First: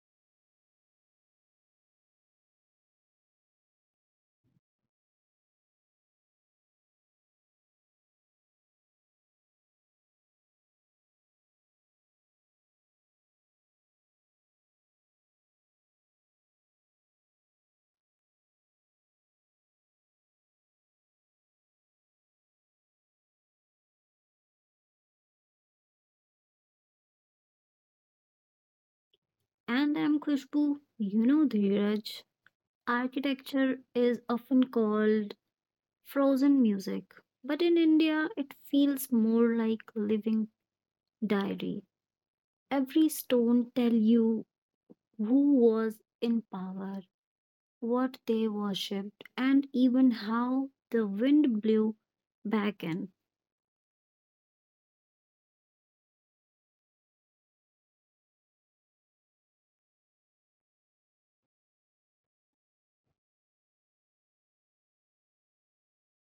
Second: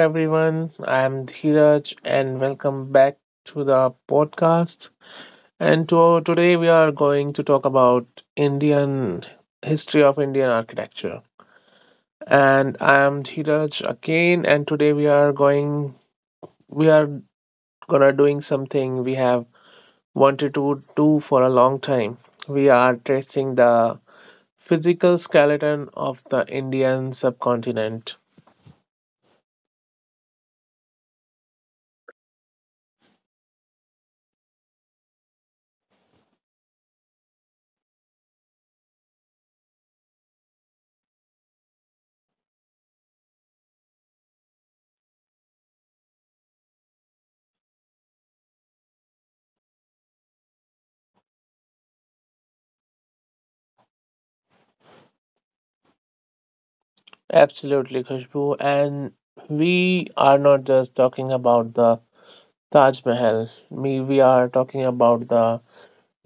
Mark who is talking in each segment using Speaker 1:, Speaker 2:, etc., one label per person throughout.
Speaker 1: everyone. I am Dhiraj, and welcome back to the podcast. And today, we are going to talk about Indian history of Indian architecture. And I am Dhiraj again, and today we are gonna doing something we have wanted to do for a long time. We are tracing the physical skeleton of the Indian subcontinent.
Speaker 2: And I'm Khushbu. Dheeraj, architecture is often called frozen music, but in India, it feels more like living diary. Every stone tell you who was in power, what they worshipped, and even how the wind blew back in.
Speaker 1: Absolutely, Khushbu. And we are not just talking about the Taj Mahal. We are talking about the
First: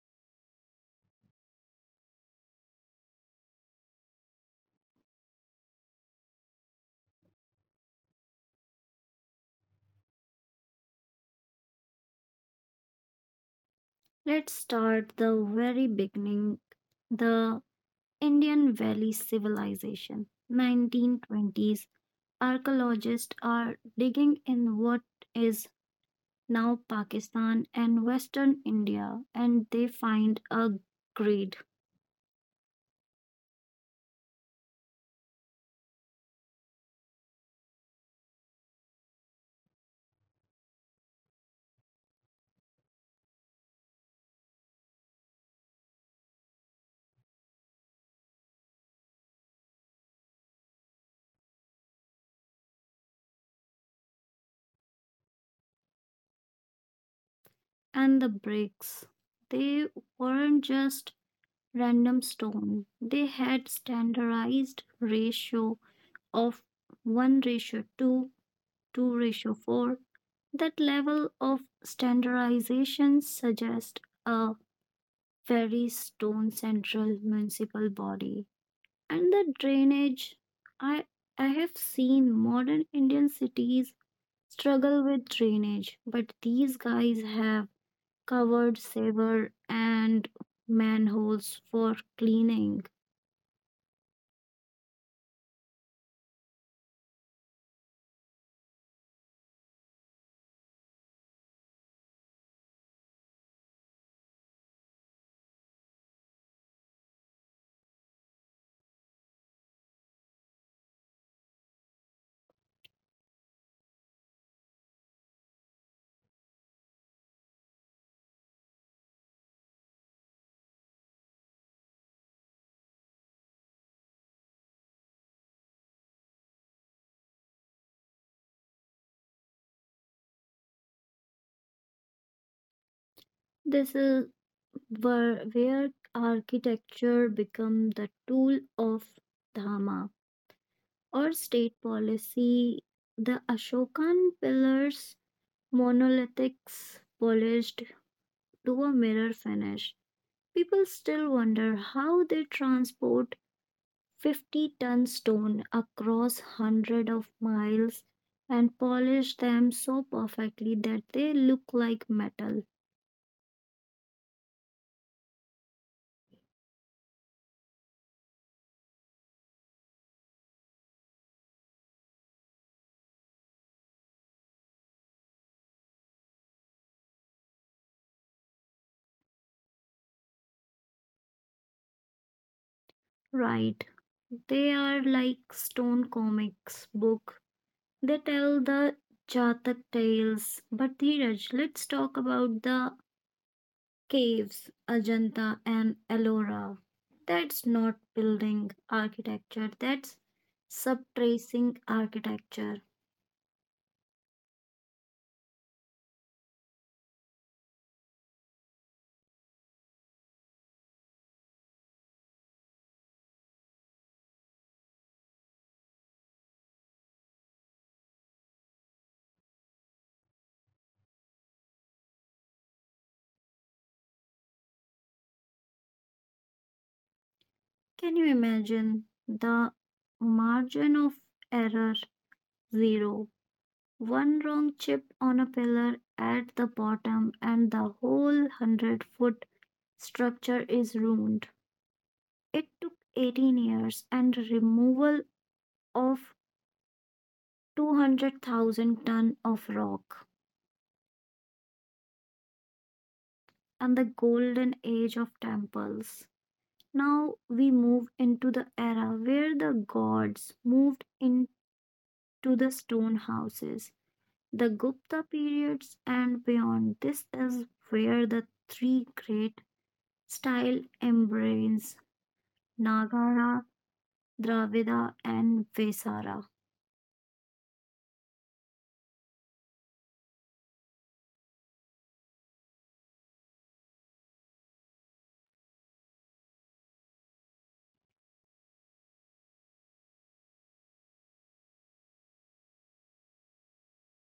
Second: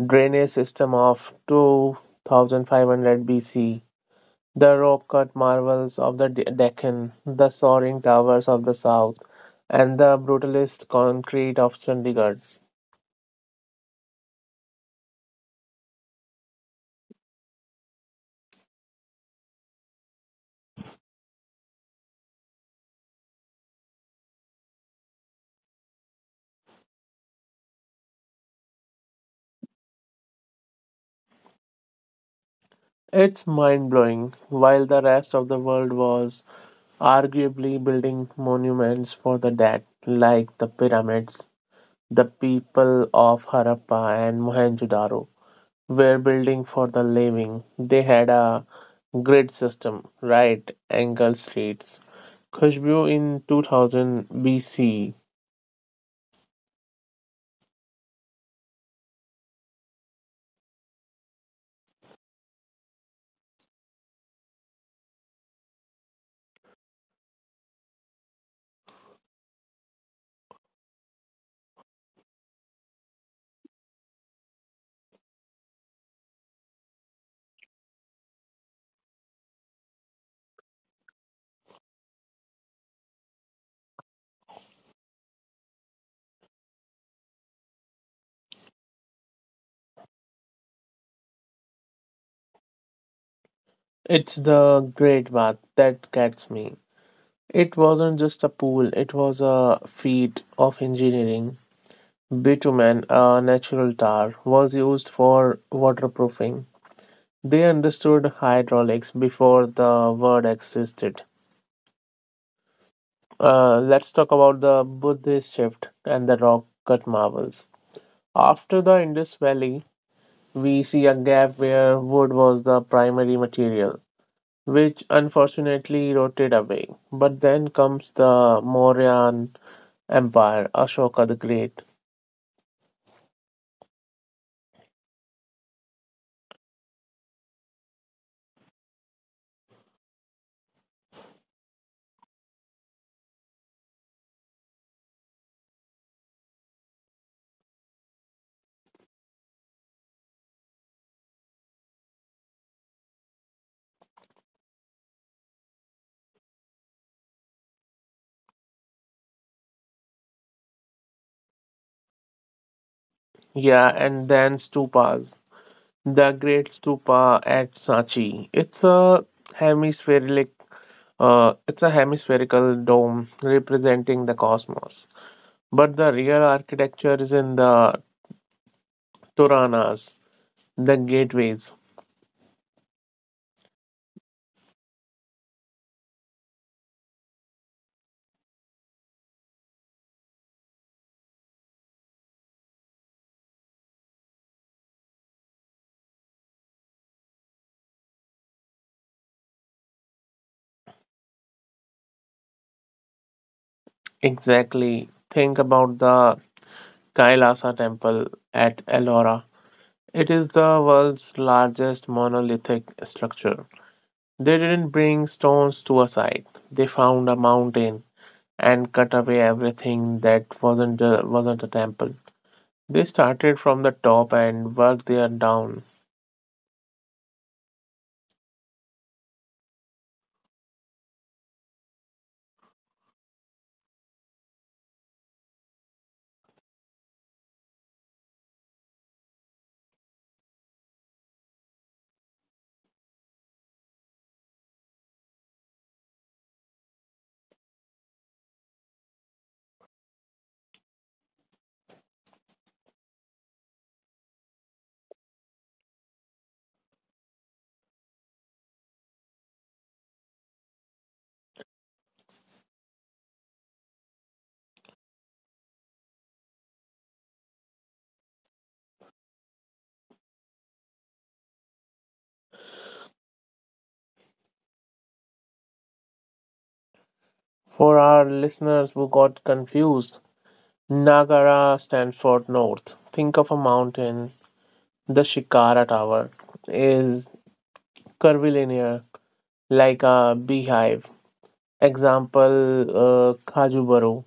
Speaker 1: drainage system of 2500 BC, the rock-cut marvels of the Deccan, the soaring towers of the south, and the brutalist concrete of Chandigarh.
Speaker 2: Let's start the very beginning, the Indian Valley Civilization, 1920s. Archaeologists are digging in what is now Pakistan and Western India, and they find a grid
Speaker 1: It's mind-blowing. While the rest of the world was arguably building monuments for the dead, like the pyramids, the people of Harappa and Mohenjo-daro were building for the living. They had a grid system, right angle streets. Khushbu in 2000 BC.
Speaker 2: and the bricks. They weren't just random stone, they had standardized ratio of 1 ratio 2, 2 ratio 4. That level of standardization suggests a very stone central municipal body. And the drainage, I I have seen modern Indian cities struggle with drainage, but these guys have covered sewer and manholes for cleaning.
Speaker 1: It's the great bath that gets me. It wasn't just a pool, it was a feat of engineering. Bitumen, a natural tar, was used for waterproofing. They understood hydraulics before the word existed. Let's talk about the Buddhist shift and the rock cut marvels. After the Indus Valley, we see a gap where wood was the primary material, which unfortunately eroded away. But then comes the Mauryan Empire, Ashoka the Great.
Speaker 2: This is where architecture become the tool of dharma or state policy. The Ashokan pillars monolithics polished to a mirror finish. People still wonder how they transport 50-ton stone across hundreds of miles and polish them so perfectly that they look like metal.
Speaker 1: Yeah, and then stupas. The Great Stupa at Sanchi. It's a hemispheric, it's a hemispherical dome representing the cosmos. But the real architecture is in the Turanas, the gateways.
Speaker 2: Right. They are like stone comics book. They tell the Jatak tales. But Dheeraj, let's talk about the caves, Ajanta and Ellora. That's not building architecture, that's subtracing architecture.
Speaker 1: Exactly. Think about the Kailasa temple at Ellora. It is the world's largest monolithic structure. They didn't bring stones to a site. They found a mountain and cut away everything that wasn't a temple. They started from the top and worked their down.
Speaker 2: Can you imagine the margin of error? Zero. One wrong chip on a pillar at the bottom, and the whole 100-foot structure is ruined. It took 18 years and removal of 200,000 ton of rock. And the golden age of temples. Now we move into the era where the gods moved into the stone houses, the Gupta periods, and beyond. This is where the three great style embrace Nagara, Dravida, and Vesara.
Speaker 1: For our listeners who got confused, Nagara stands for north. Think of a mountain. The Shikara Tower is curvilinear, like a beehive. Example, Khajubaru.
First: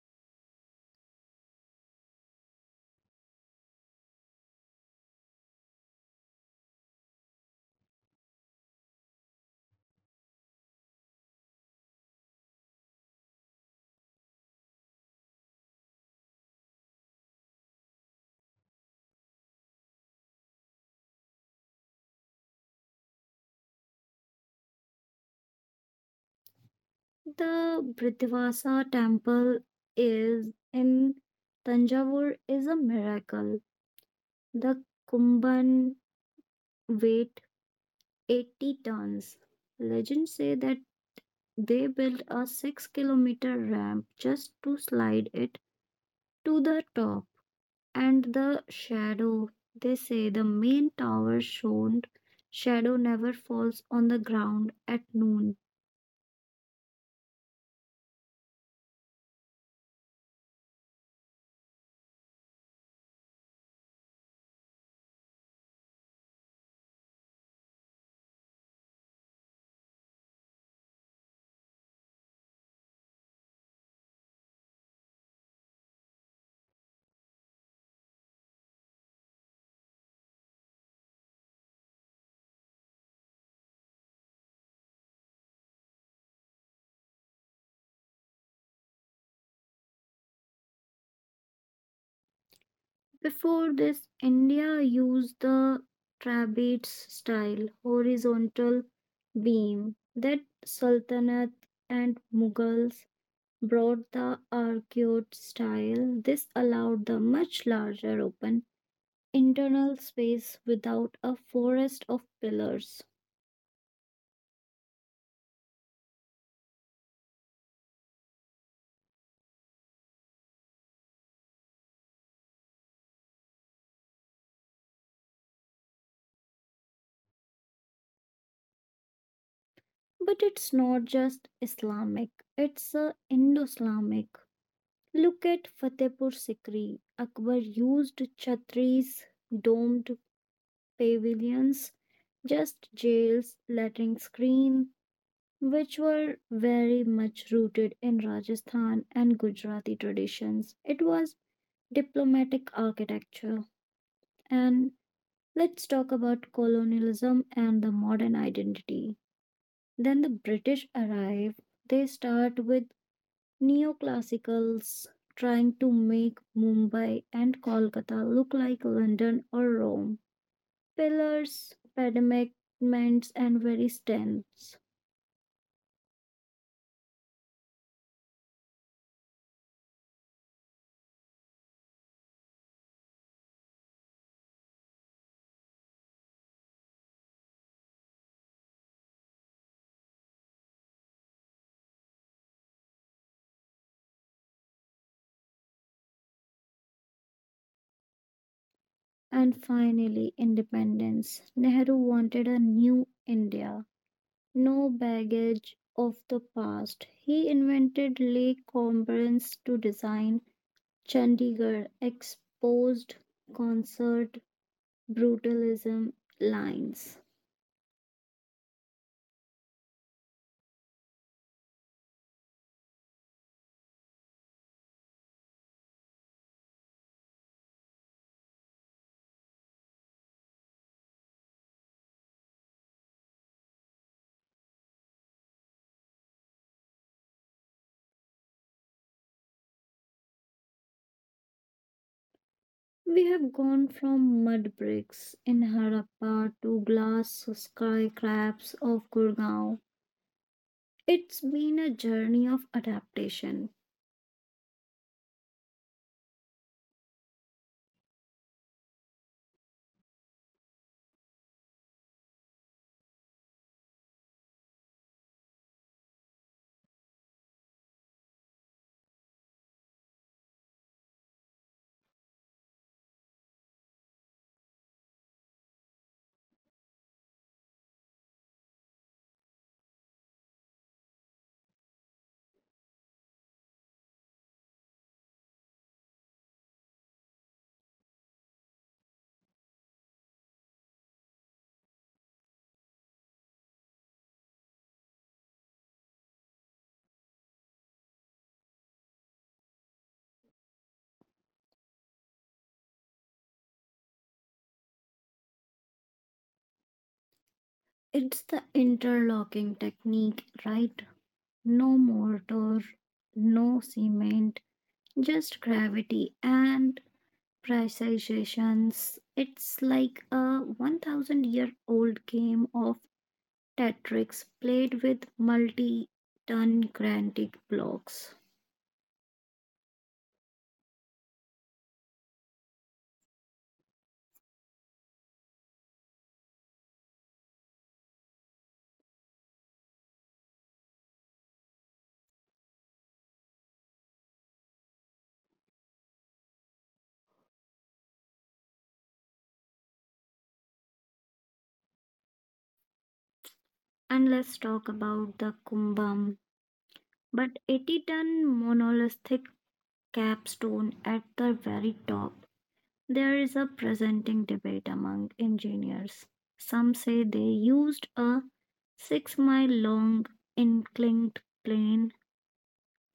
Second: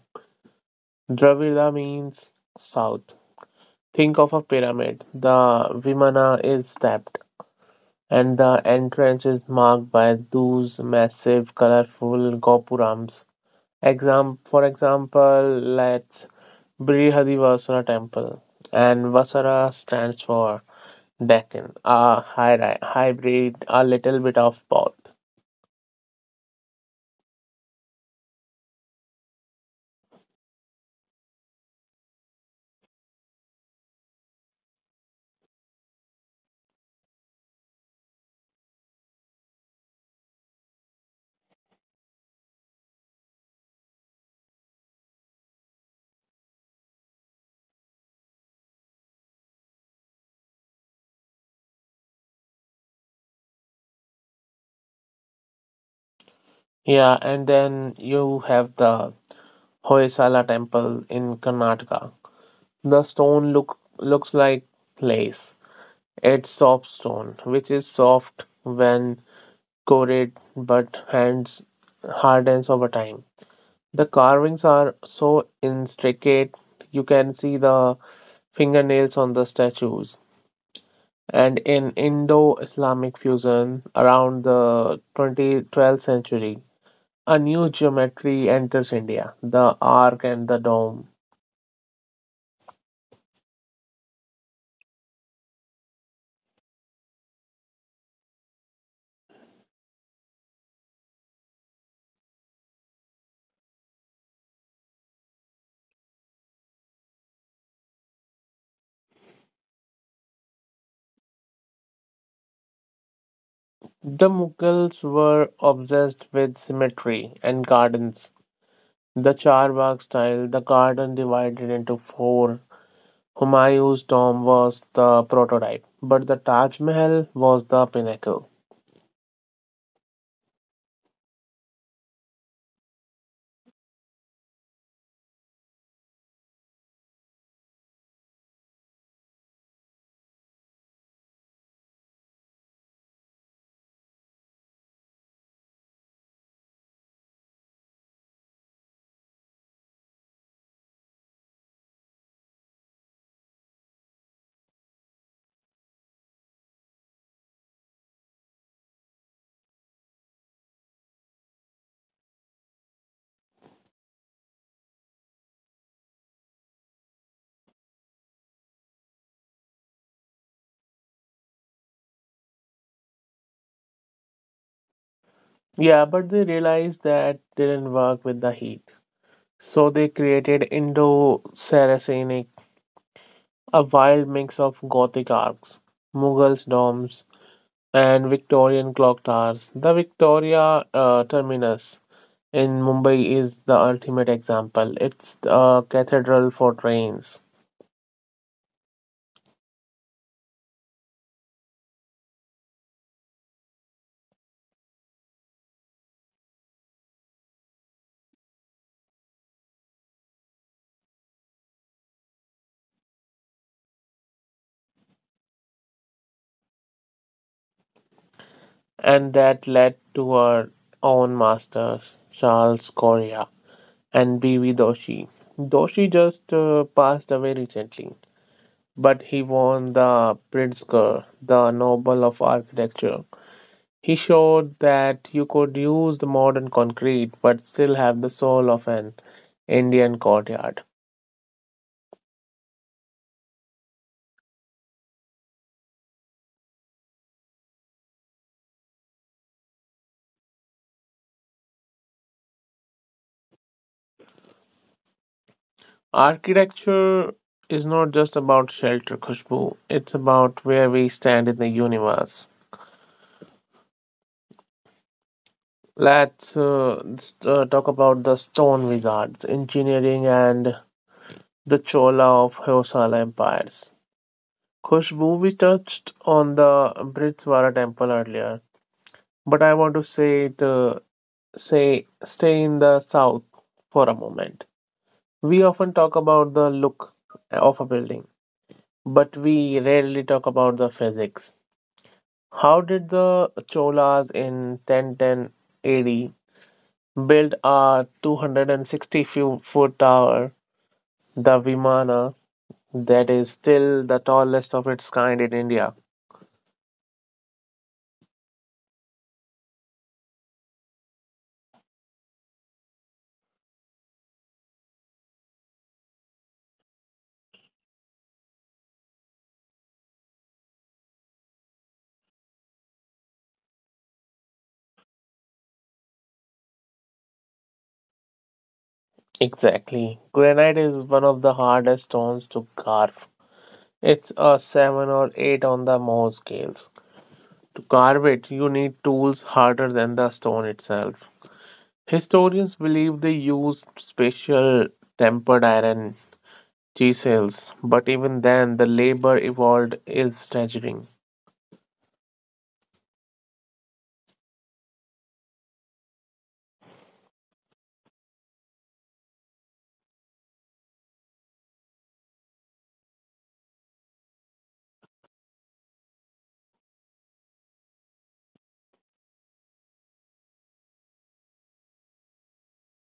Speaker 1: Dravida means south. Think of a pyramid. The Vimana is stepped, and the entrance is marked by those massive, colorful gopurams. Exam, for example, let's Brihadivasara Temple, and Vasara stands for Deccan, a hybrid, a little bit of both.
Speaker 2: The Brihdivasa temple is in Tanjavur is a miracle. The Kumban weight 80 tons. Legends say that they built a 6-kilometer ramp just to slide it to the top. And the shadow, they say the main tower shone. Shadow never falls on the ground at noon.
Speaker 1: Yeah, and then you have the Hoysala temple in Karnataka. The stone looks like lace. It's soft stone, which is soft when coated but hands hardens over time. The carvings are so intricate you can see the fingernails on the statues. And in Indo-Islamic fusion around the 2012th century, a new geometry enters India, the arc and the dome.
Speaker 2: Before this, India used the trapeze style horizontal beam that Sultanate and Mughals brought the arcade style. This allowed the much larger open internal space without a forest of pillars.
Speaker 1: The Mughals were obsessed with symmetry and gardens. The Charbagh style, the garden divided into four. Humayun's dome was the prototype, but the Taj Mahal was the pinnacle.
Speaker 2: But it's not just Islamic, it's Indo Islamic. Look at Fatehpur Sikri. Akbar used chhatris, domed pavilions, just jails, lettering screen, which were very much rooted in Rajasthan and Gujarati traditions. It was diplomatic architecture, and let's talk about colonialism and the modern identity. Then the British arrive, they start with neoclassicals trying to make Mumbai and Kolkata look like London or Rome. Pillars, pediments, and very stems.
Speaker 1: Yeah, but they realized that didn't work with the heat. So they created Indo-Saracenic, a wild mix of Gothic arcs, Mughal domes, and Victorian clock towers. The Victoria Terminus in Mumbai is the ultimate example. It's a cathedral for trains,
Speaker 2: And finally, independence. Nehru wanted a new India no baggage of the past. He invented Lake Conference to design Chandigarh, exposed concert brutalism lines.
Speaker 1: and that led to our own masters, Charles Correa and B.V. Doshi. Doshi just passed away recently, but he won the Pritzker, the Nobel of Architecture. He showed that you could use the modern concrete but still have the soul of an Indian courtyard.
Speaker 2: We have gone from mud bricks in Harappa to glass skyscrapers of Gurgaon. It's been a journey of adaptation.
Speaker 1: Architecture is not just about shelter, Khushbu, it's about where we stand in the universe. Let's talk about the stone wizards, engineering, and the Chola of Hoysala empires. Khushbu, we touched on the Britswara temple earlier, but I want to say it say stay in the south for a moment. We often talk about the look of a building, but we rarely talk about the physics. How did the Cholas in 1010 AD build a 260 foot tower, the Vimana, that is still the tallest of its kind in India?
Speaker 2: It's the interlocking technique, right? No mortar, no cement, just gravity and precisations. It's like a 1,000 year old game of Tetris played with multi ton granite blocks.
Speaker 1: Exactly. Granite is one of the hardest stones to carve. It's a 7 or 8 on the Mohs scales. To carve it, you need tools harder than the stone itself. Historians believe they used special tempered iron chisels, but even then, the labor involved is staggering.
Speaker 2: And let's talk about the Kumbham, but 80-ton monolithic capstone at the very top. There is a presenting debate among engineers. Some say they used a 6-mile long inclined plane.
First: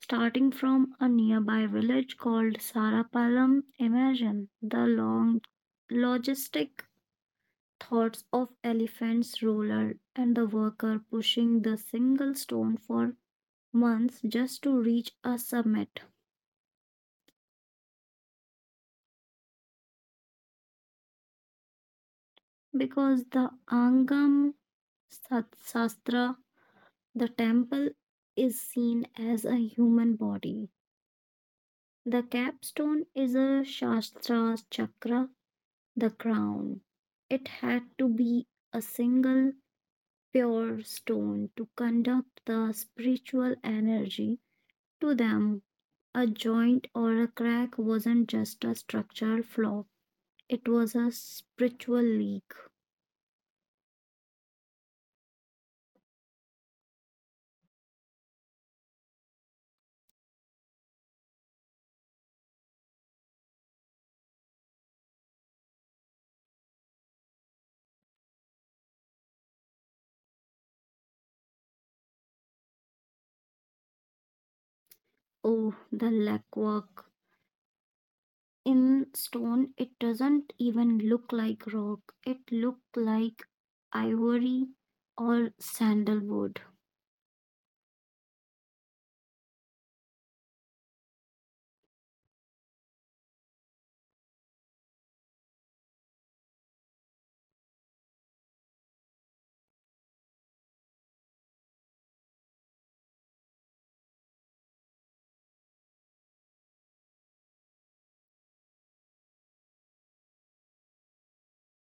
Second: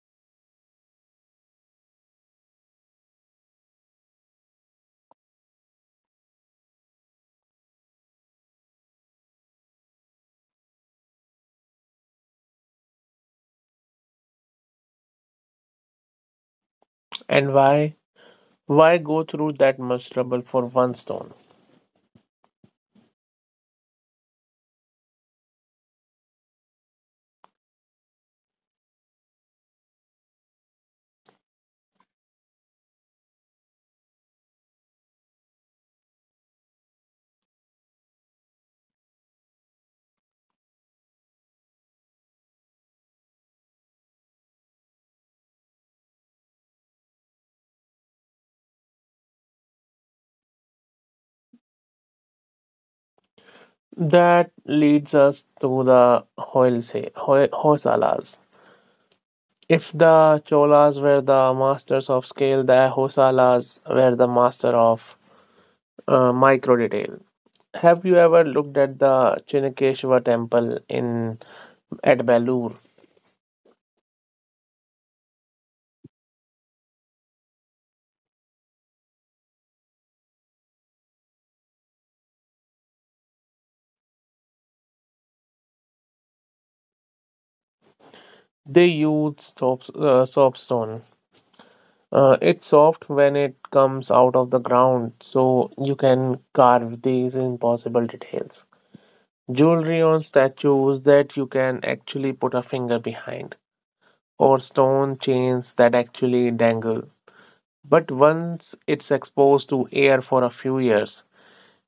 Speaker 2: Starting from a nearby village called Sarapalam, imagine the long logistic thoughts of elephant's roller and the worker pushing the single stone for months just to reach a summit
Speaker 1: And why? Why go through that much trouble for one stone?
Speaker 2: because the Angam Sat- Sastra, the temple, is seen as a human body. The capstone is a Shastra Chakra, the crown. It had to be a single pure stone to conduct the spiritual energy to them. A joint or a crack wasn't just a structural flaw, it was a spiritual leak.
Speaker 1: That leads us to the Hoysalas. If the Cholas were the masters of scale, the Hoysalas were the master of micro detail. Have you ever looked at the Chinnakeshwar temple in at Belur?
Speaker 2: Oh, the lackwork. In stone, it doesn't even look like rock, it looked like ivory or sandalwood.
Speaker 1: They use soapstone. It's soft when it comes out of the ground, so you can carve these impossible details. Jewelry on statues that you can actually put a finger behind, or stone chains that actually dangle. But once it's exposed to air for a few years,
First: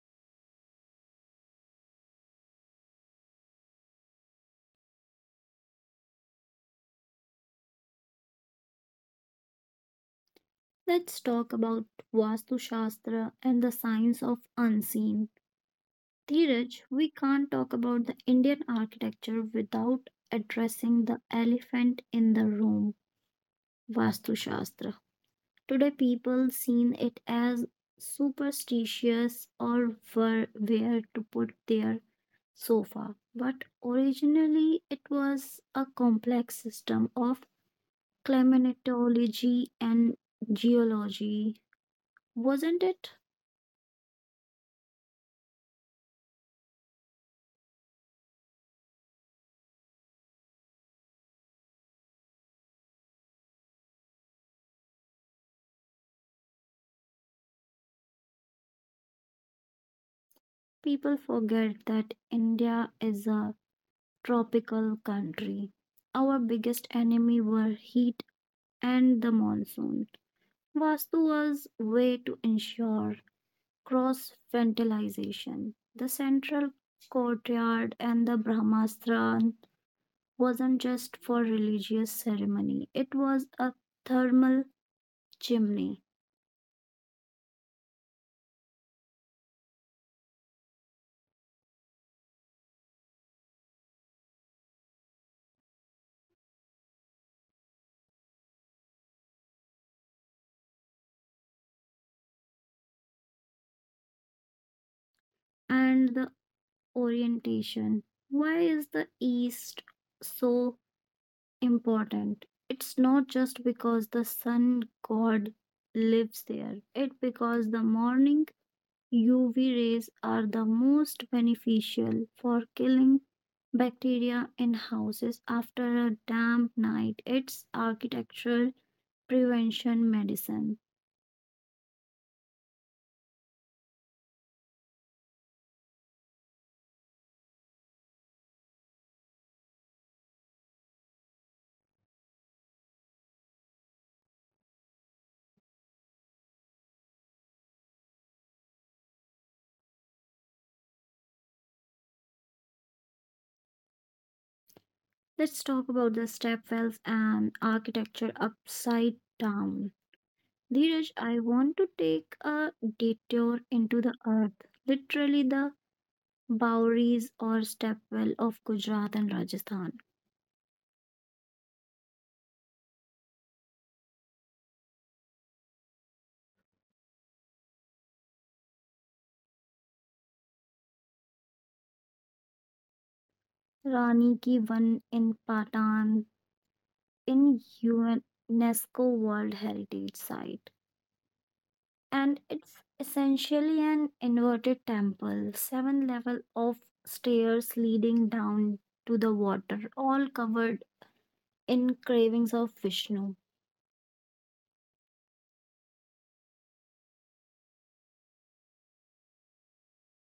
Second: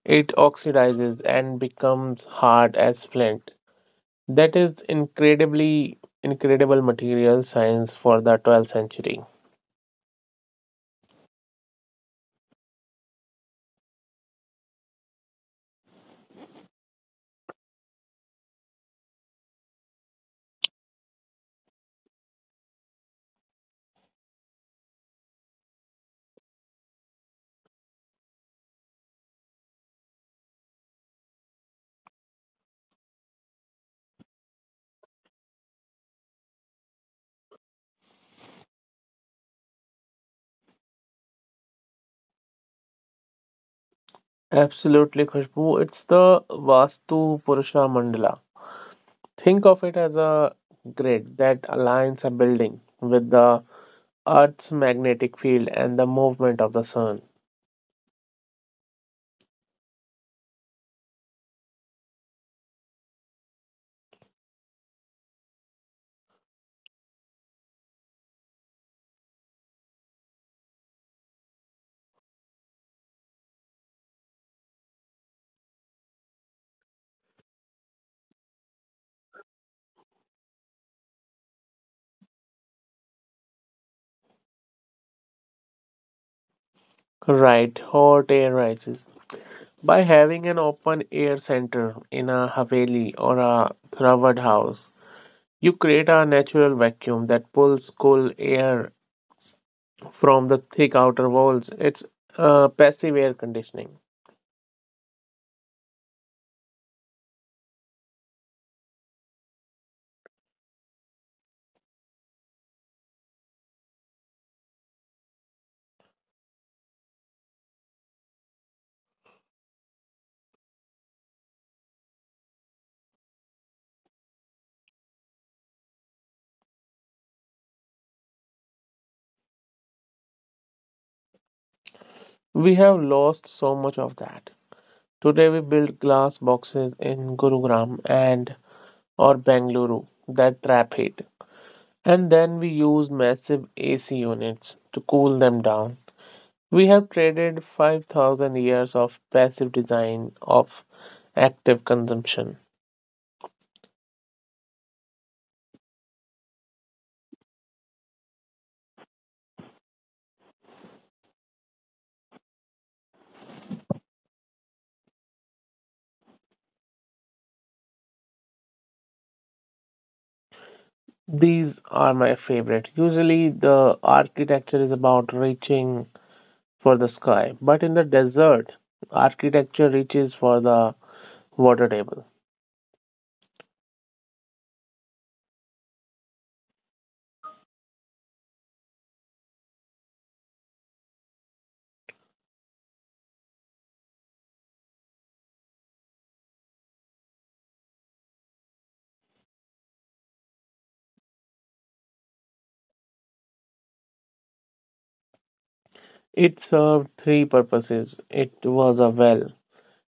Speaker 1: it oxidizes and becomes hard as flint. That is incredibly incredible material science for the 12th century.
Speaker 2: Let's talk about Vastu Shastra and the science of unseen. Dheeraj, we can't talk about the Indian architecture without addressing the elephant in the room, Vastu Shastra. Today, people seen it as superstitious or were where to put their sofa, but originally it was a complex system of climatology and geology, wasn't it?
Speaker 1: Absolutely, Khushbu. It's the Vastu Purusha Mandala. Think of it as a grid that aligns a building with the Earth's magnetic field and the movement of the sun.
Speaker 2: People forget that India is a tropical country. Our biggest enemy were heat and the monsoon. Vastu was way to ensure cross fertilization. The central courtyard and the Brahmasthan wasn't just for religious ceremony, it was a thermal chimney.
Speaker 1: Right, hot air rises. By having an open air center in a haveli or a Thravad house, you create a natural vacuum that pulls cool air from the thick outer walls. It's passive air conditioning.
Speaker 2: And the orientation. Why is the east so important? It's not just because the sun god lives there, it's because the morning UV rays are the most beneficial for killing bacteria in houses after a damp night. It's architectural prevention medicine.
Speaker 1: We have lost so much of that. Today we build glass boxes in Gurugram and or Bengaluru that trap heat. And then we use massive AC units to cool them down. We have traded 5000 years of passive design of active consumption.
Speaker 2: Let's talk about the stepwells and architecture upside down. Dheeraj, I want to take a detour into the earth, literally the Bowries or Stepwell of Gujarat and Rajasthan,
Speaker 1: These are my favorite. Usually the architecture is about reaching for the sky, but in the desert, architecture reaches for the water table.
Speaker 2: Rani Ki Van in Patan in UNESCO World Heritage Site. And it's essentially an inverted temple, seven level of stairs leading down to the water, all covered in carvings of Vishnu.
Speaker 1: It served three purposes, it was a well,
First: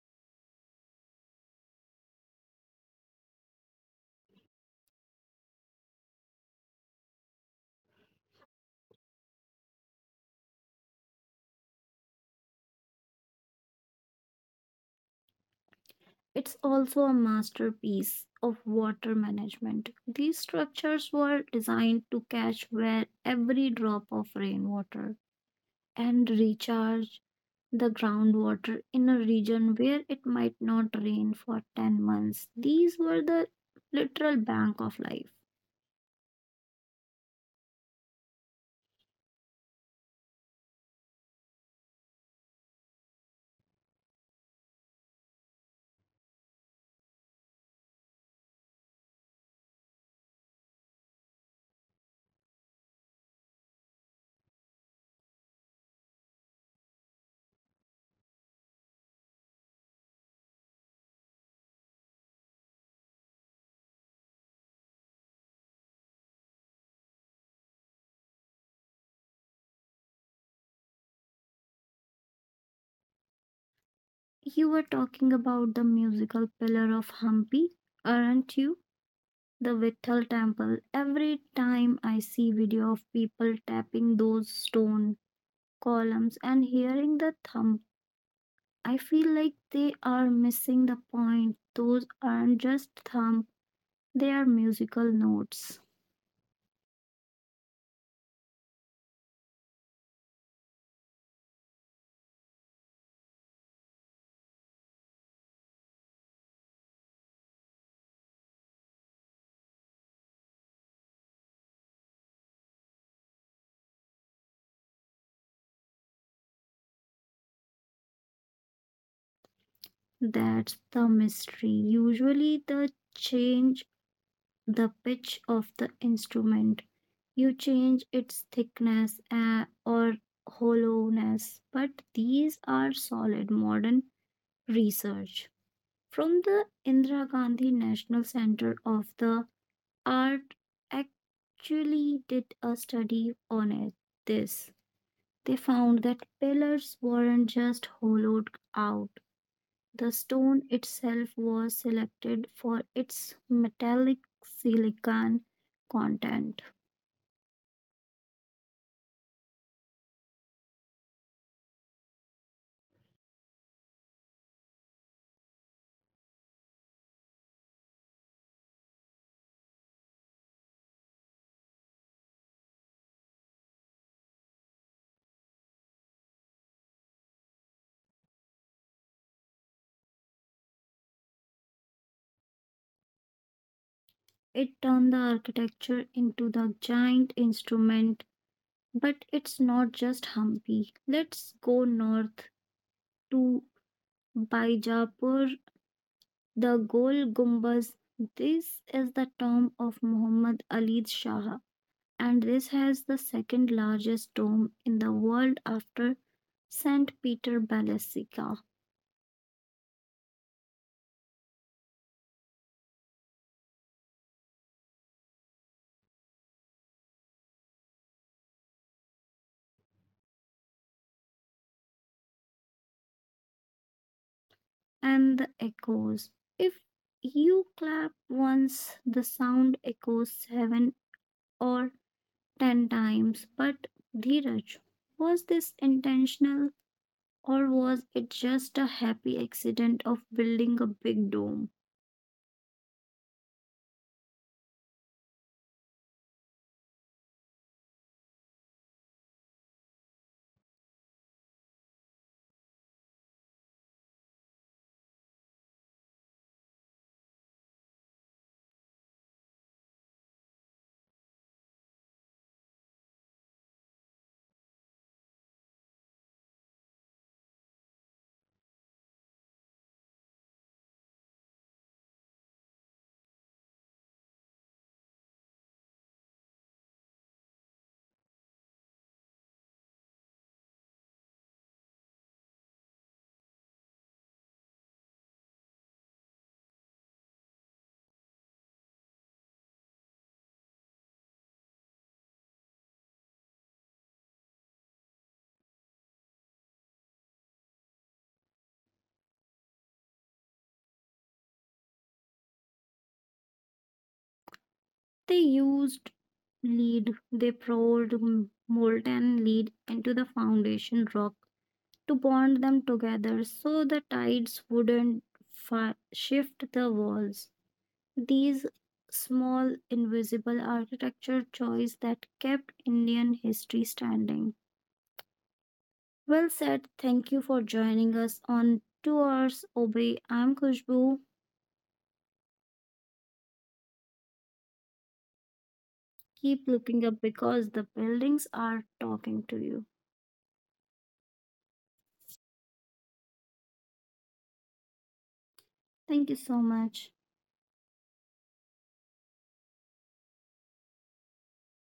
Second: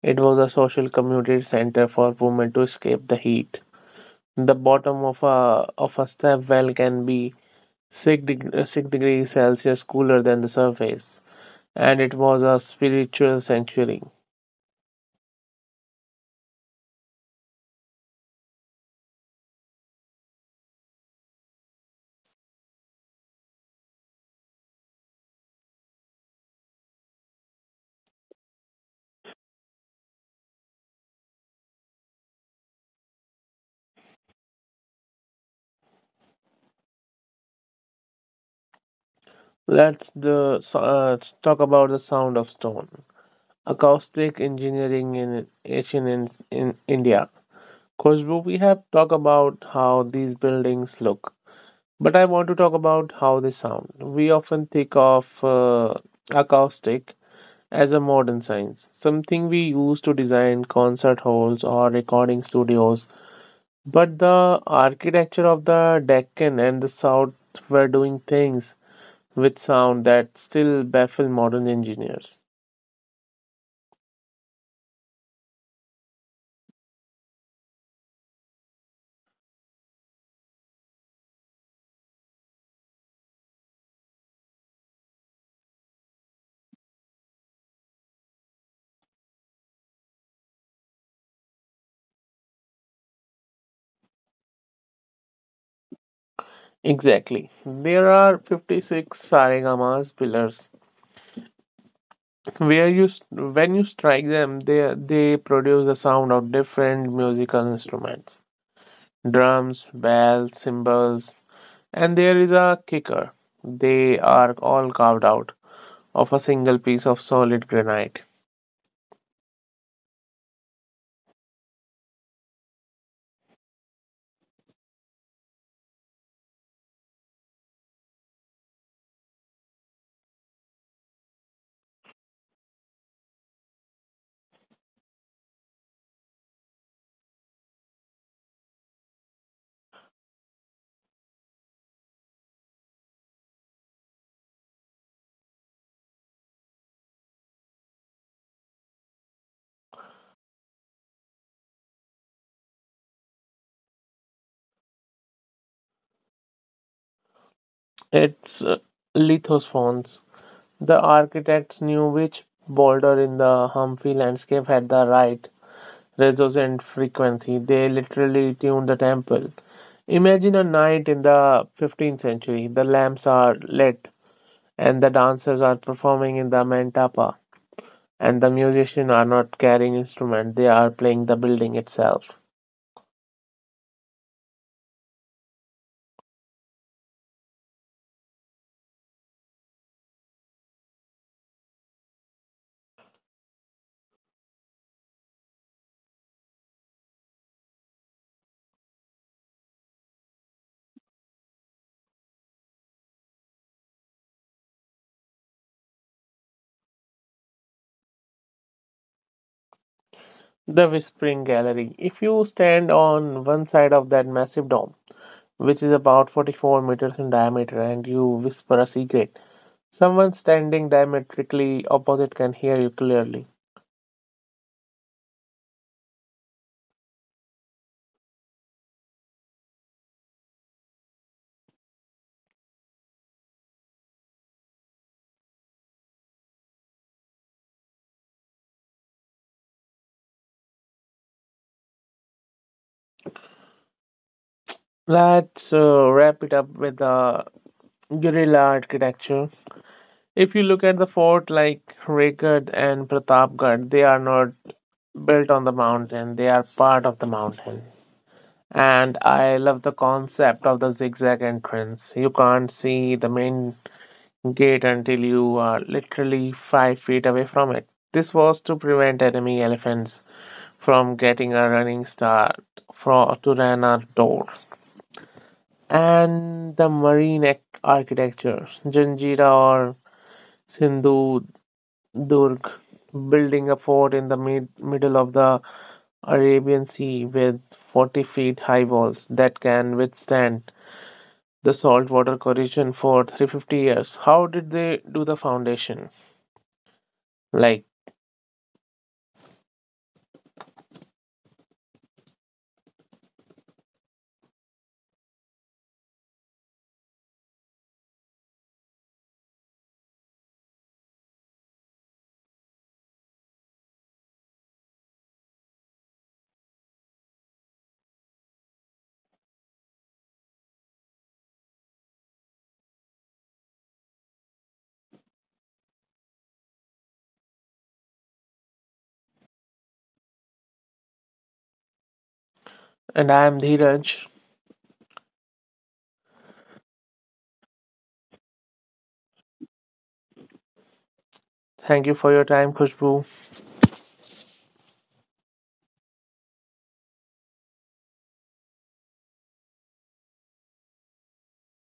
Speaker 1: it was a social community center for women to escape the heat. The bottom of a step well can be 6 degrees Celsius cooler than the surface, and it was a spiritual sanctuary.
Speaker 2: It's also a masterpiece of water management. These structures were designed to catch where every drop of rainwater and recharge the groundwater in a region where it might not rain for 10 months. These were the literal bank of life.
Speaker 1: So, let's talk about the sound of stone. Acoustic engineering in ancient in India. Khushbu, we have talked about how these buildings look, but I want to talk about how they sound. We often think of acoustic as a modern science, something we use to design concert halls or recording studios. But the architecture of the Deccan and the South were doing things with sound that still baffle modern engineers.
Speaker 2: You were talking about the musical pillar of Hampi, aren't you? The Vithal temple. Every time I see video of people tapping those stone columns and hearing the thump, I feel like they are missing the point. Those aren't just thump, they are musical notes.
Speaker 1: Exactly. There are 56 Saregamas pillars where when you strike them they produce the sound of different musical instruments, drums, bells, cymbals. And there is a kicker, they are all carved out of a single piece of solid granite.
Speaker 2: That's the mystery. Usually, the change the pitch of the instrument. You change its thickness or hollowness, but these are solid modern research. From the Indira Gandhi National Center of the Art actually did a study on it. This they found that pillars weren't just hollowed out the stone itself was selected for its metallic silicon content.
Speaker 1: It's lithophones. The architects knew which boulder in the Humphrey landscape had the right resonant frequency. They literally tune the temple. Imagine a night in the 15th century. The lamps are lit, and the dancers are performing in the mantapa. And the musicians are not carrying instrument; they are playing the building itself.
Speaker 2: It turned the architecture into the giant instrument, but it's not just Hampi. Let's go north to Bijapur, the Gol Gumbaz. This is the tomb of Muhammad Ali Shah, and this has the second largest tomb in the world after St. Peter Basilica.
Speaker 1: The Whispering Gallery. If you stand on one side of that massive dome, which is about 44 meters in diameter, and you whisper a secret, someone standing diametrically opposite can hear you clearly.
Speaker 2: And the echoes. If you clap once, the sound echoes seven or 10 times. But Dheeraj, was this intentional or was it just a happy accident of building a big dome?
Speaker 1: Let's wrap it up with the guerrilla architecture. If you look at the fort like Raigarh and Pratapgarh, they are not built on the mountain, they are part of the mountain. And I love the concept of the zigzag entrance. You can't see the main gate until you are literally 5 feet away from it. This was to prevent enemy elephants from getting a running start for to run our door. And the marine architecture, Janjira or Sindhu Durg, building a fort in the middle of the Arabian Sea with 40 feet high walls that can withstand the saltwater corrosion for 350 years. How did they do the foundation? Like,
Speaker 2: They used lead, they poured molten lead into the foundation rock to bond them together so the tides wouldn't shift the walls. These small invisible architecture choice that kept Indian history standing. Well said. Thank you for joining us on 2 hours obey. I'm Kushbu.
Speaker 1: and I am Dheeraj.
Speaker 2: Keep looking up because the buildings are talking to you.
Speaker 1: Thank you for your time, Khushbu.
Speaker 2: Thank you so much.